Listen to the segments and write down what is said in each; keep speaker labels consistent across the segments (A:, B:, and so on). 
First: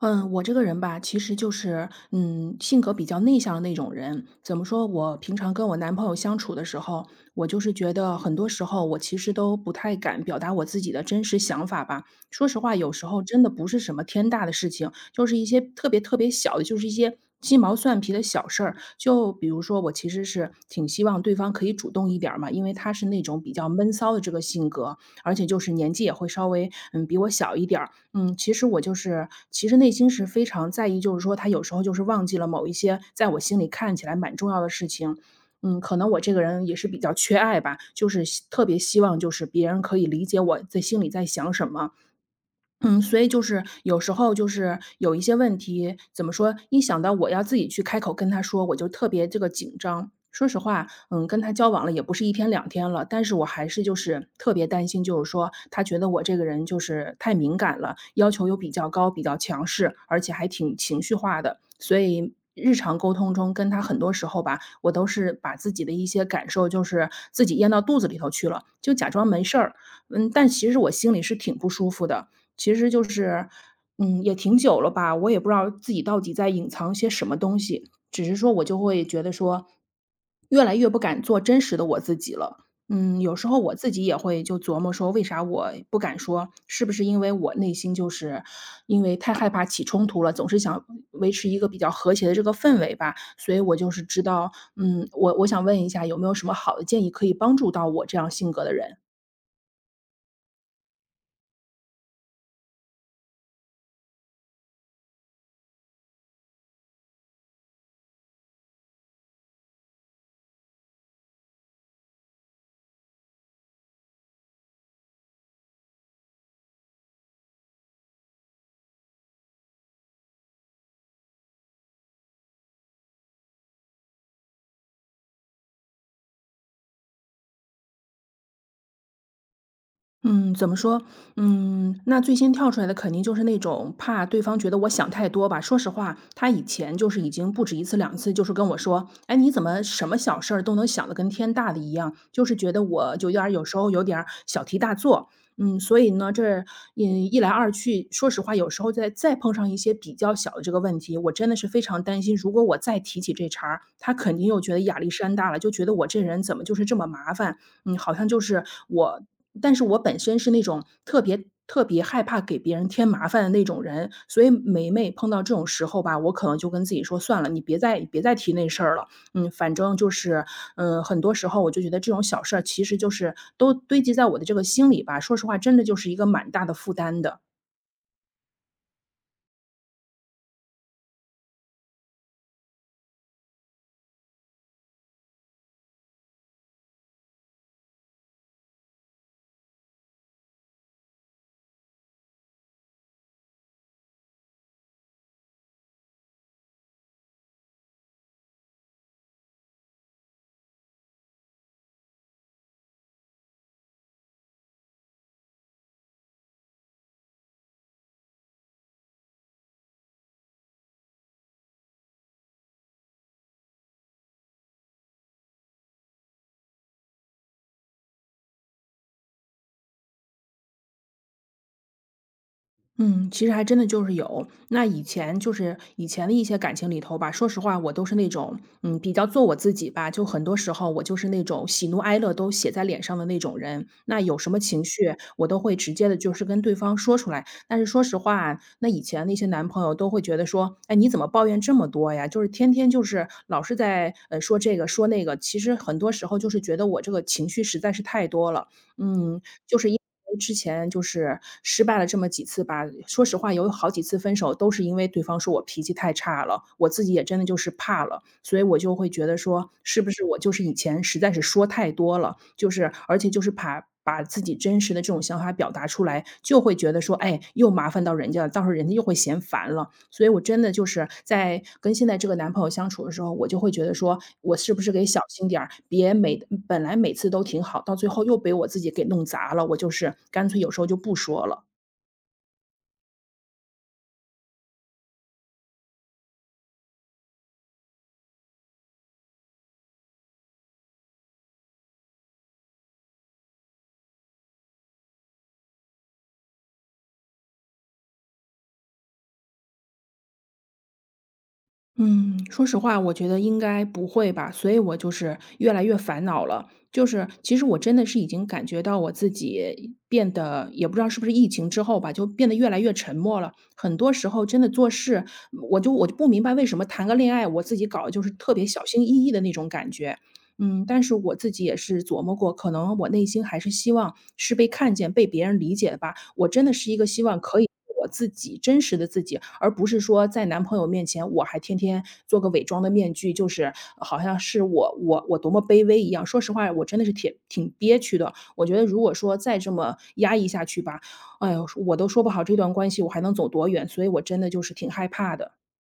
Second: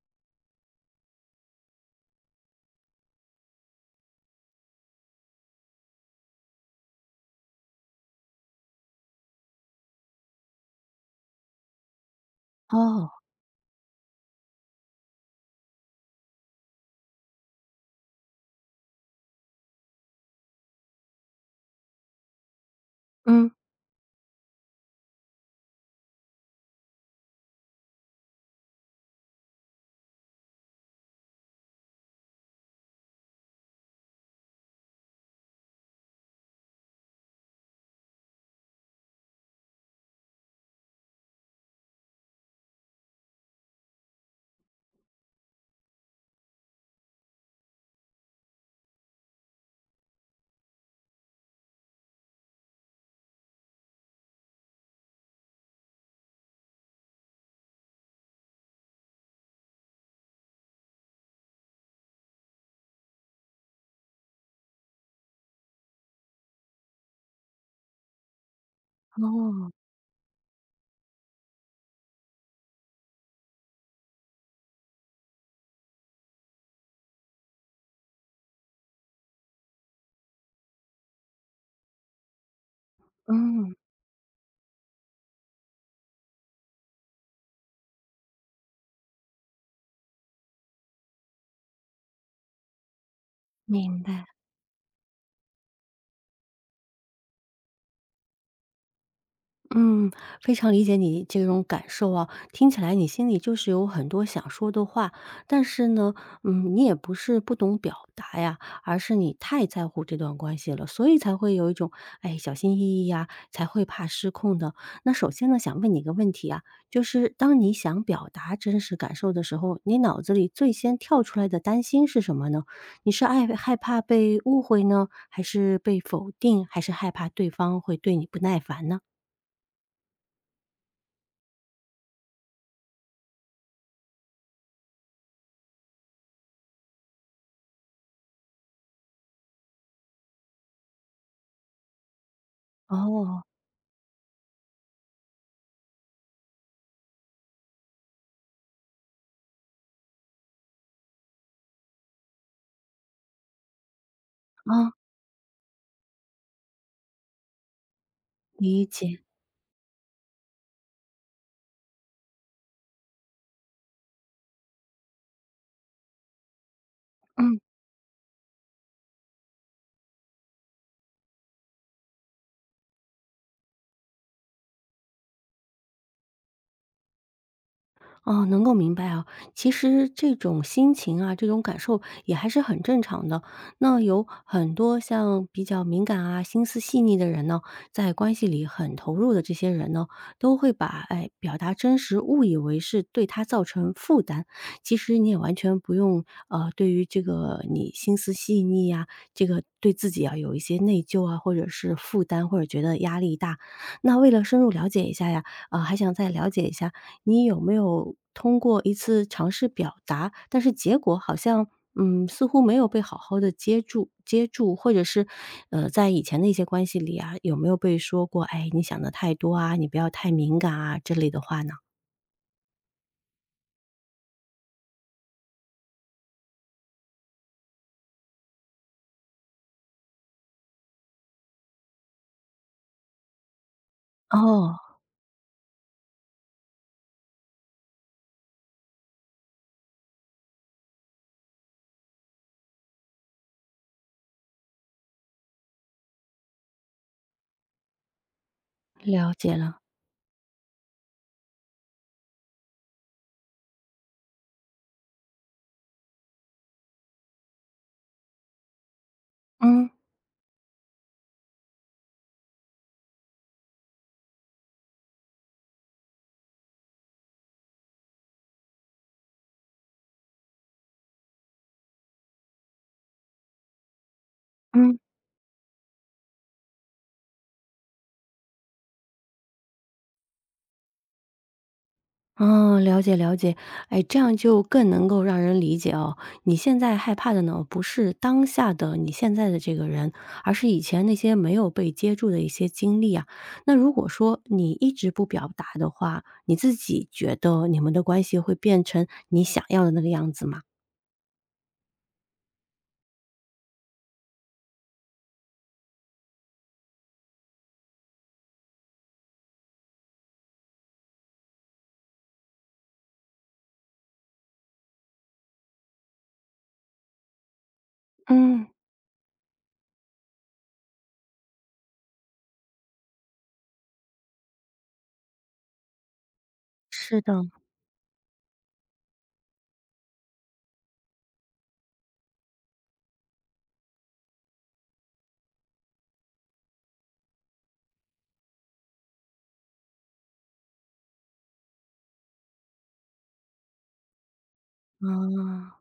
A: 嗯，我这个人吧，其实就是，性格比较内向的那种人。怎么说？我平常跟我男朋友相处的时候，我就是觉得很多时候我其实都不太敢表达我自己的真实想法吧。说实话，有时
B: 哦。
A: 候真的不是什么天大的事情，就是一些特别特别小的，就是一些鸡毛蒜皮的小事儿。就比如说，我其实是挺希望对方可以主动一点儿嘛，因为他是那种
B: 嗯。
A: 比较闷骚的这个性格，而且就是年纪也会稍微比我小一点儿。其实我就是其实内心是非常在意，就是说他有时候就是忘记了某一些在我心里看起来蛮重要的事情。可能我这个人也是比较缺爱吧，就是特别希望就是别人可以理解我在心里在想什么。所以就是有时候就是有一些问题，怎么说？一想到我要自己去开口跟他说，我就特别这个紧张。说实话，跟他交往了也不是一天两天了，但是我还是就是特别担心，就是说他觉得我这个人就是太敏感了，要求又比较高，比较强势，而且还挺情绪化的。所以日常沟通中跟他很多时候吧，我都是把自己的一些感受就是自己咽到肚子里头去了，就假装没事
B: 哦。
A: 儿。嗯，但其实我心里是挺不舒服的。其实就是，也挺久了吧，我也不知道自己到底在隐藏些什么东西，只是说我就会觉得说，越来越不敢做真实的我自己了。嗯，有时候
B: 嗯，
A: 我自己也会就琢磨说，为啥我不敢说？是不是因为我内心就是因为太害怕起冲突了，总是想维持一个比较和谐的这个氛围吧？所以我就
B: 明
A: 是知
B: 白。
A: 道，嗯，我想问一下，有没有什么好的建议可以帮助到我这样性格的人？
B: 嗯，非常理解你这种感受啊，听起来你心里就是有很多想说的话，但是呢，你也不是不懂表达呀，而是你太在乎这段关系了，所以才会有一种哎小心翼翼呀，才会怕失控的。那首先呢，想问你一个问题啊，就是当你想表达真实感受的时候，你脑子里最先跳出来的担心是什么呢？你是爱害怕被误会呢，还是被否定，还是害怕对方会对你不耐烦呢？
A: 嗯，怎么说？那最先跳出来的肯定就是那种怕对方觉得我想太多吧。说实话，他以前就是已经不止一次两次，就是跟我说：“哎，你怎么什么小事儿都能想的跟天大的一样？”就是觉得我就有
B: 哦。
A: 点儿有时候有点儿小题大做。所以呢，这一来二去，说实话，有时候再碰上一些比较小的这个问题，我真的是非常担心，如果我再提起这茬儿，他肯定又觉得
B: 啊，
A: 压力山大了，就觉得我这人怎么就是这么麻烦，嗯，好像就是
B: 理解。
A: 我但是我本身是那种特别特别害怕给别人添麻烦的那种人，所以每每碰到这种时候吧，我可能就跟自己说：“算了，
B: 嗯。
A: 你别再提那事儿了。”嗯，反正就是，很多时候我就觉得这种小事儿其实就是都堆积在我的这个心里吧，说实话，真的就是一个蛮大的负担的。
B: 哦，能够明白啊。其实这种心情啊，这种感受也还是很正常的。那有很多像比较敏感啊、心思细腻的人呢，在关系里很投入的这些人呢，都会把哎表达真实误以为是对他造成负担。其实你也完全不用对于这个你心思细腻呀、这个对自己啊有一些内疚啊，或者是负担，或者觉得压力大。那为了深入了解一下呀，还想再了解一下。你有没有通过一次尝试表达，但是结果好像，嗯，似乎没有被好好的接住，或者是，在以前的一些关系里啊，有没有被说过，哎，你想的太多啊，你不要太敏感啊，之类的话呢？
A: 嗯，其实还真的就是有。那以前就是以前的一些感情里头吧，说实话，我都是那种，比较做我自己吧。就很多时候，我就是那种喜怒哀乐都写在脸上的那种人。那有什么
B: 哦，
A: 情绪，我都会直接的，就是跟对方说出来。但是说实话，那以前那些男朋友都会觉得说，哎，你怎么抱怨这么多呀？就是天天就是老是在说这个说那个。其实很多时候就是觉得我这个情绪实在是太多了。
B: 了
A: 嗯，
B: 解
A: 就
B: 了。
A: 是因为之前就是失败了这么几次吧，说实话有好几次分手都是因为对方说我脾气太差了，我自己也真的就是怕了，所以我就会觉得说，
B: 嗯。
A: 是不是我就是以前实在是说太多了，就是而且就是把自己真实的这种想法表达出来，就会觉得说，哎，又麻烦到人家了，到时候人家又会嫌烦了。所以我真的就是在跟现在这个男朋友相处的时候，我就会觉得说，我是不是
B: 嗯。
A: 得小心点儿，别每本来每次都挺好，到最后又被我自己给弄砸了，我就是干脆有时候就不说了。
B: 哦，了解了解，哎，这样就更能够让人理解哦。你现在害怕的呢，不是当下的你现在的这个人，而是以前那些没有被接住的一些经历啊。那如果说你一直不表达的话，你自己觉得你们的关系会变成你想要的那个样子吗？
A: 嗯，说实话，我觉得应该不会吧，所以我就是越来越烦恼了。就是其实我真的是已经感觉到我自己变得，也不知道是不是疫情之后吧，就变得越来越沉默了。很多时候真的做事，我就不明白为什么谈个恋爱，我自己搞得就是特
B: 嗯，
A: 别小心翼翼的那种感觉。嗯，但是我自己也是琢磨过，可能我内心还是希望是被看见、被别人理解的吧。我真的是一个
B: 是
A: 希
B: 的。
A: 望可以做我自己真实的自己，而不是说在男朋友面前，我还天天做个伪装的面具，就是好像是我多么卑微一样。说实话，我真的是挺憋屈的。我觉得如果说再这么压抑下去吧，哎呦，我都说不好这段关系我还能走多远，所以我真的就是挺害怕的。
B: 啊。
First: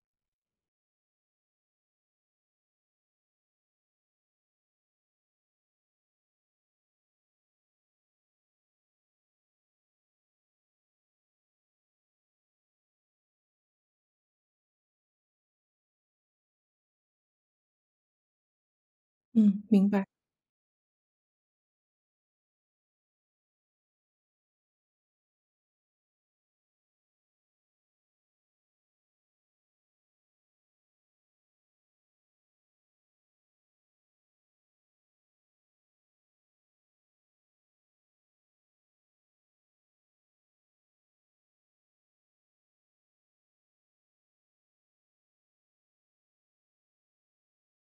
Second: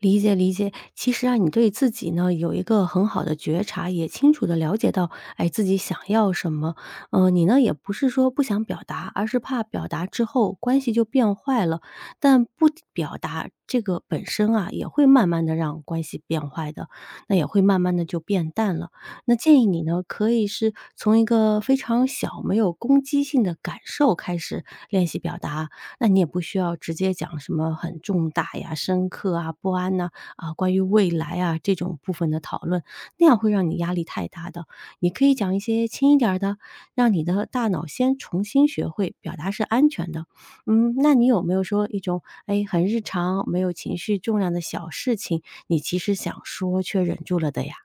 B: 理解理解。其实啊，你对自己呢有一个很好的觉察，也清楚的了解到，哎，自己想要什么。你呢也不是说不想表达，而是怕表达之后关系就变坏了。但不表达这个本身啊，也会慢慢的让关系变坏的，那也会慢慢的就变淡了。那建
A: 嗯，
B: 议你
A: 明
B: 呢，
A: 白。
B: 可以是从一个非常小、没有攻击性的感受开始练习表达。那你也不需要直接讲什么很重大呀、深刻啊、不安呐、啊，关于未来啊这种部分的讨论，那样会让你压力太大的。你可以讲一些轻一点儿的，让你的大脑先重新学会表达是安全的。嗯，那你有没有说一种哎很日常、没有情绪重量的小事情，你其实想说却忍住了的呀？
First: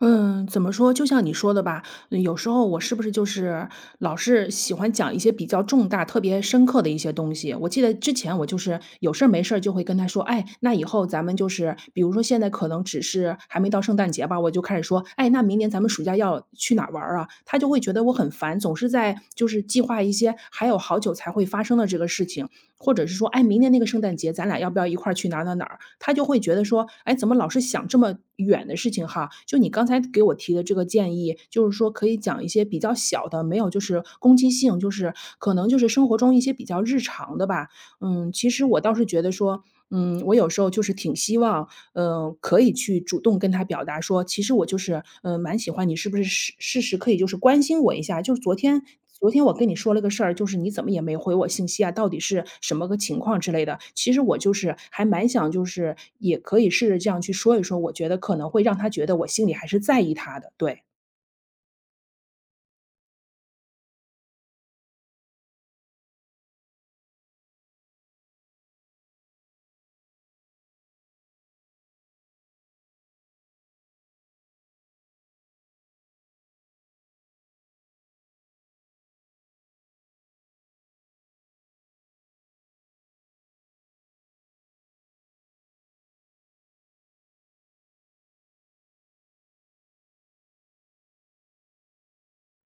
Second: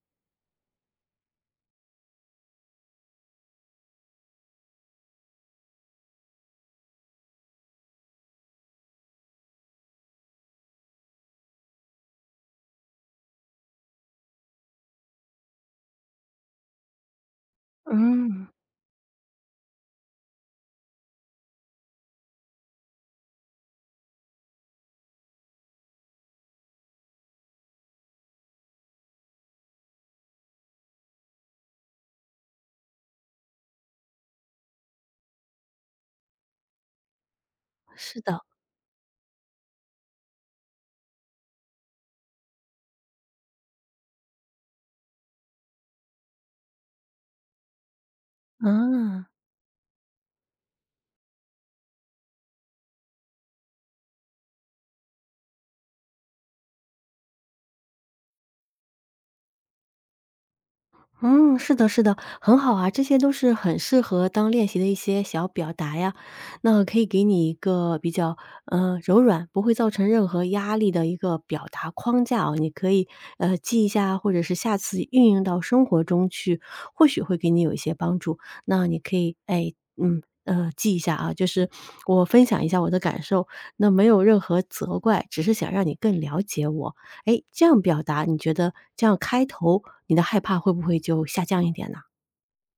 A: 嗯，怎么说？就像你说的吧，有时候我是不是就是老是喜欢讲一些比较重大、特别深刻的一些东西？我记得之前我就是有事儿没事儿就会跟他说，哎，那以后咱们就是，比如说现在可能只是还没到圣诞节吧，我就开始说，哎，那明年咱们暑假要去哪儿玩儿啊？他就会觉得我很
B: 嗯，
A: 烦，总是在就是计划一些还有好久才会发生的这个事情。或者是说，哎，明年那个圣诞节咱俩要不要一块儿去哪儿哪儿哪儿？他就会觉得说，哎，怎么老是想这么远的事情哈？就你刚才给我提的这个建议，就是说可以讲一些比较小的，没有就是攻击性，就是可能就是生活中一些比较日常的吧。
B: 是的。
A: 其实我倒是觉得说，我有时候就是挺希望可以去主动跟他表达说，其实我就是，蛮喜欢你，是不是事实可以就是关心我一下？就是昨天
B: 嗯。
A: 昨天我跟你说了个事儿，就是你怎么也没回我信息啊，到底是什么个情况之类的。其实我就是还蛮想就是也可以试着这样去说一说，我觉得可能会让他觉得我心里还是在意他的，对。
B: 嗯，是的，是的，很好啊，这些都是很适合当练习的一些小表达呀。那可以给你一个比较，嗯，柔软，不会造成任何压力的一个表达框架哦。你可以，记一下，或者是下次运用到生活中去，或许会给你有一些帮助。那你可以，哎，记一下啊，就是我分享一下我的感受，那没有任何责怪，只是想让你更了解我。哎，这样表达，你觉得这样开头，你的害怕会不会就下降一点呢？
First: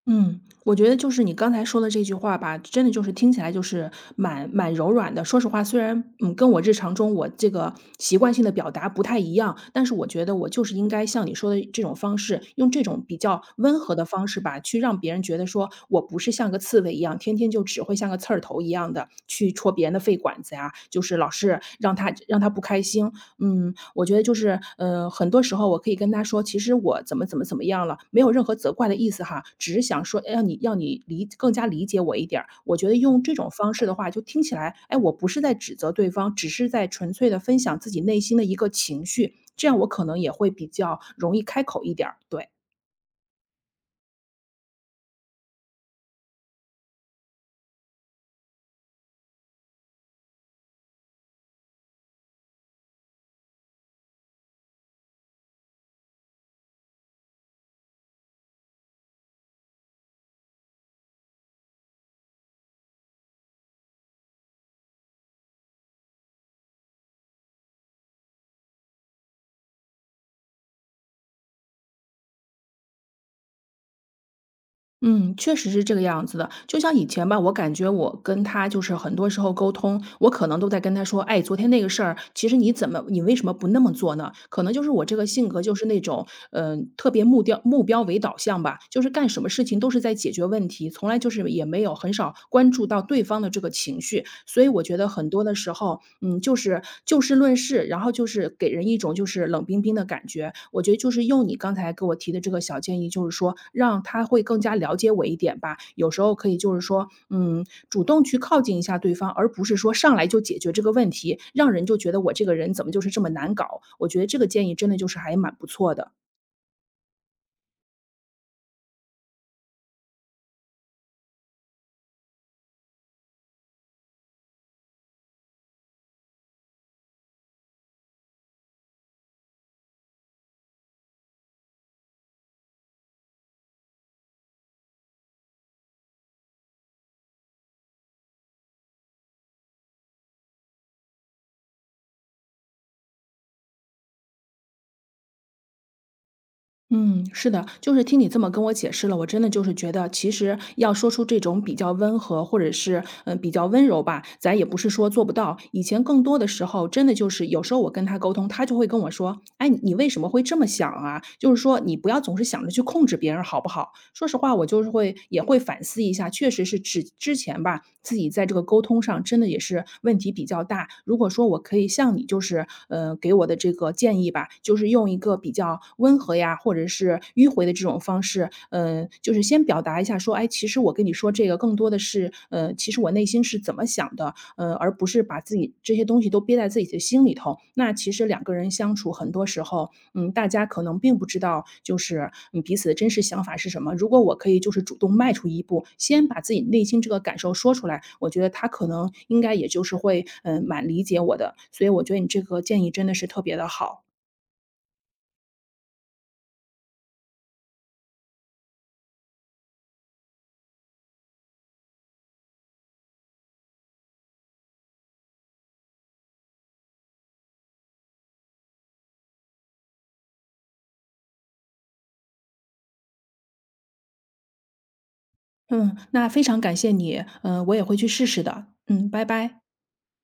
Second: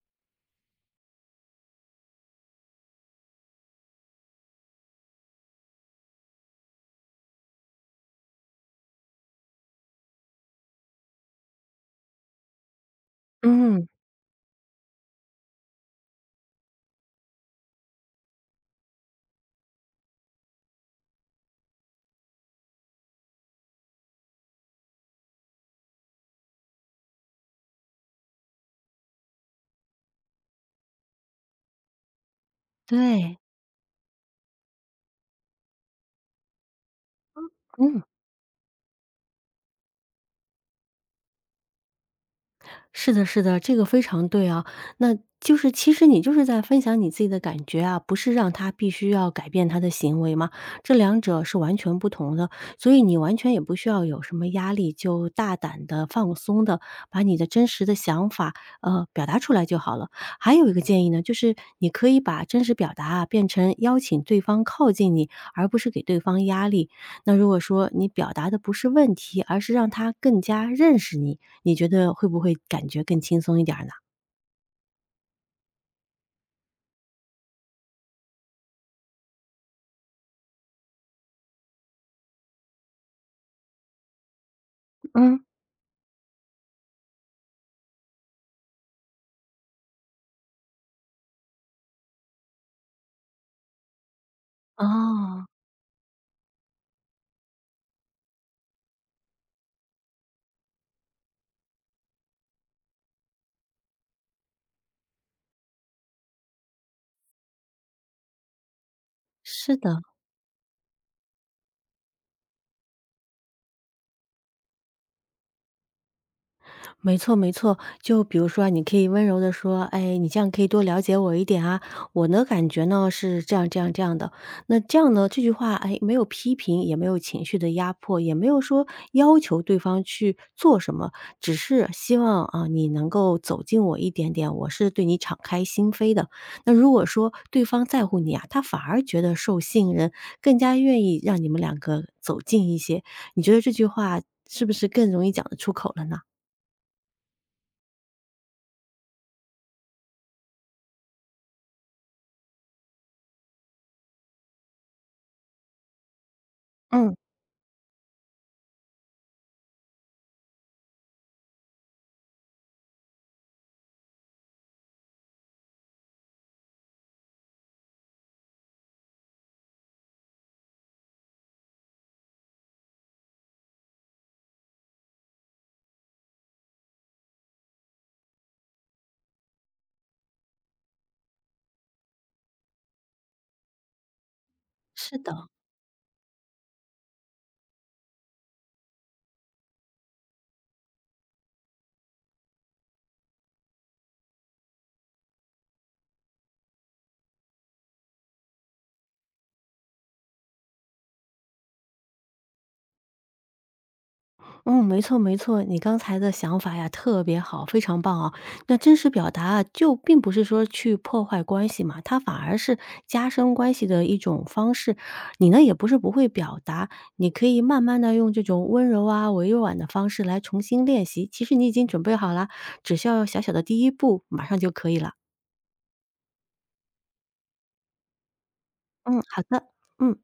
A: 嗯，我觉得就是你刚才说的这句话吧，真的就是听起来就是蛮柔软的。说实话，虽然跟我日常中我这个习惯性的表达不太一样，但是我觉得我就是应该像你说的这种方式，用这种比较温
B: 嗯，
A: 和的方式吧，去让别人觉得说我不是像个刺猬一样，天天就只会像个刺儿头一样的去戳别人的肺管子呀，就是老是让他不开心。嗯，我觉得就是，很多时候我可以跟他说，其实我怎么怎么怎么样了，没有任何责怪的意思哈，只是想说，哎，让你更加理解我一点儿。我觉得用这
B: 对。
A: 种方式的话，就听起来，哎，我不是在指责对方，只是在纯粹的分享自己
B: 嗯。
A: 内心的一个情绪，这样我可能也会比较容易开口一点儿，对。
B: 是的，是的，这个非常对啊。那就是其实你就是在分享你自己的感觉啊，不是让他必须要改变他的行为嘛，这两者是完全不同的。所以你完全也不需要有什么压力，就大胆的、放松的把你的真实的想法，表达出来就好了。还有一个建议呢，就是你可以把真实表达啊，变成邀请对方靠近你，而不是给对方压力。那如果说你表达的不是问题，而是让他更加认识你，你觉得会不会感觉更轻松一点儿呢？
A: 嗯，确实是这个样子的。就像以前吧，我感觉我跟他就是很多时候沟通，我可能都在跟他说："哎，昨天那个事儿，其实你为什么不那么做呢？"可能就是我这个
B: 嗯。
A: 性格就是那种，嗯，特别目标为导向吧，就是干什么事情都是在解决问题，从来就是也没有很少关注到对方的这个情绪。所以我觉得很多
B: 哦，
A: 的时候，嗯，就是就事论事，然后就是给人一种就是冷冰冰的感觉。我觉得就是用你刚才给我提的这个小建议，就是说让他会更加了解我一点吧。有时候可以就是说，嗯，主动去靠近一下对方，而不
B: 是
A: 是说
B: 的。
A: 上来就解决这个问题，让人就觉得我这个人怎么就是这么难搞。我觉得这个建议真的就是还蛮不错的。
B: 没错，没错。就比如说啊你可以温柔的说："哎，你这样可以多了解我一点啊，我呢感觉呢是这样这样这样的。"那这样呢，这句话，哎，没有批评，也没有情绪的压迫，也没有说要求对方去做什么，只是希望啊你能够走近我一点点，我是对你敞开心扉的。那如果说对方在乎你啊，他反而觉得受信任，更加愿意让你们两个走近一些。你觉得这句话是不是更容易讲得出口了呢？
A: 嗯，是的，就是听你这么跟我解释了，我真的就是觉得，其实要说出这种比较温和，或者是比较温柔吧，咱也不是说做不到。以前更多的时候，真的
B: 嗯。
A: 就是有时候我跟他沟通，他就会跟我说："哎，你为什么会这么想啊？就是说你不要总是想着去控制别人，好不好？"说实话，我就是会也会反思一下，确实是之前吧，自己在这个沟通上真的也是问题比较大。如果说我可以像你就是，给我的这个建议吧，就是用一个比较温和呀，或者是迂回的这种方式，就是先表达一下说，哎，其实我跟你说这个更多的是，其实我内心是怎么想的，而不
B: 是
A: 是把
B: 的。
A: 自己这些东西都憋在自己的心里头。那其实两个人相处，很多时候，嗯，大家可能并不知道，就是嗯彼此的真实想法是什么。如果我可以就是主动迈出一步，先把自己内心这个感受说出来，我觉得他可能应该也就是会，蛮理解我的。所以我觉得你这个建议真的是特别的好。
B: 嗯，没错没错，你刚才的想法呀，特别好，非常棒啊！那真实表达啊，就并不是说去破坏关系嘛，它反而是加深关系的一种方式。你呢，也不是不会表达，你可以慢慢的用这种温柔啊、委婉的方式来重新练习。其实你已经准备好了，只需要小小的第一步，马上就可以了。
A: 嗯，那非常感谢你，嗯，我也会去试试的。嗯，
B: 嗯，
A: 拜
B: 好
A: 拜。
B: 的。嗯。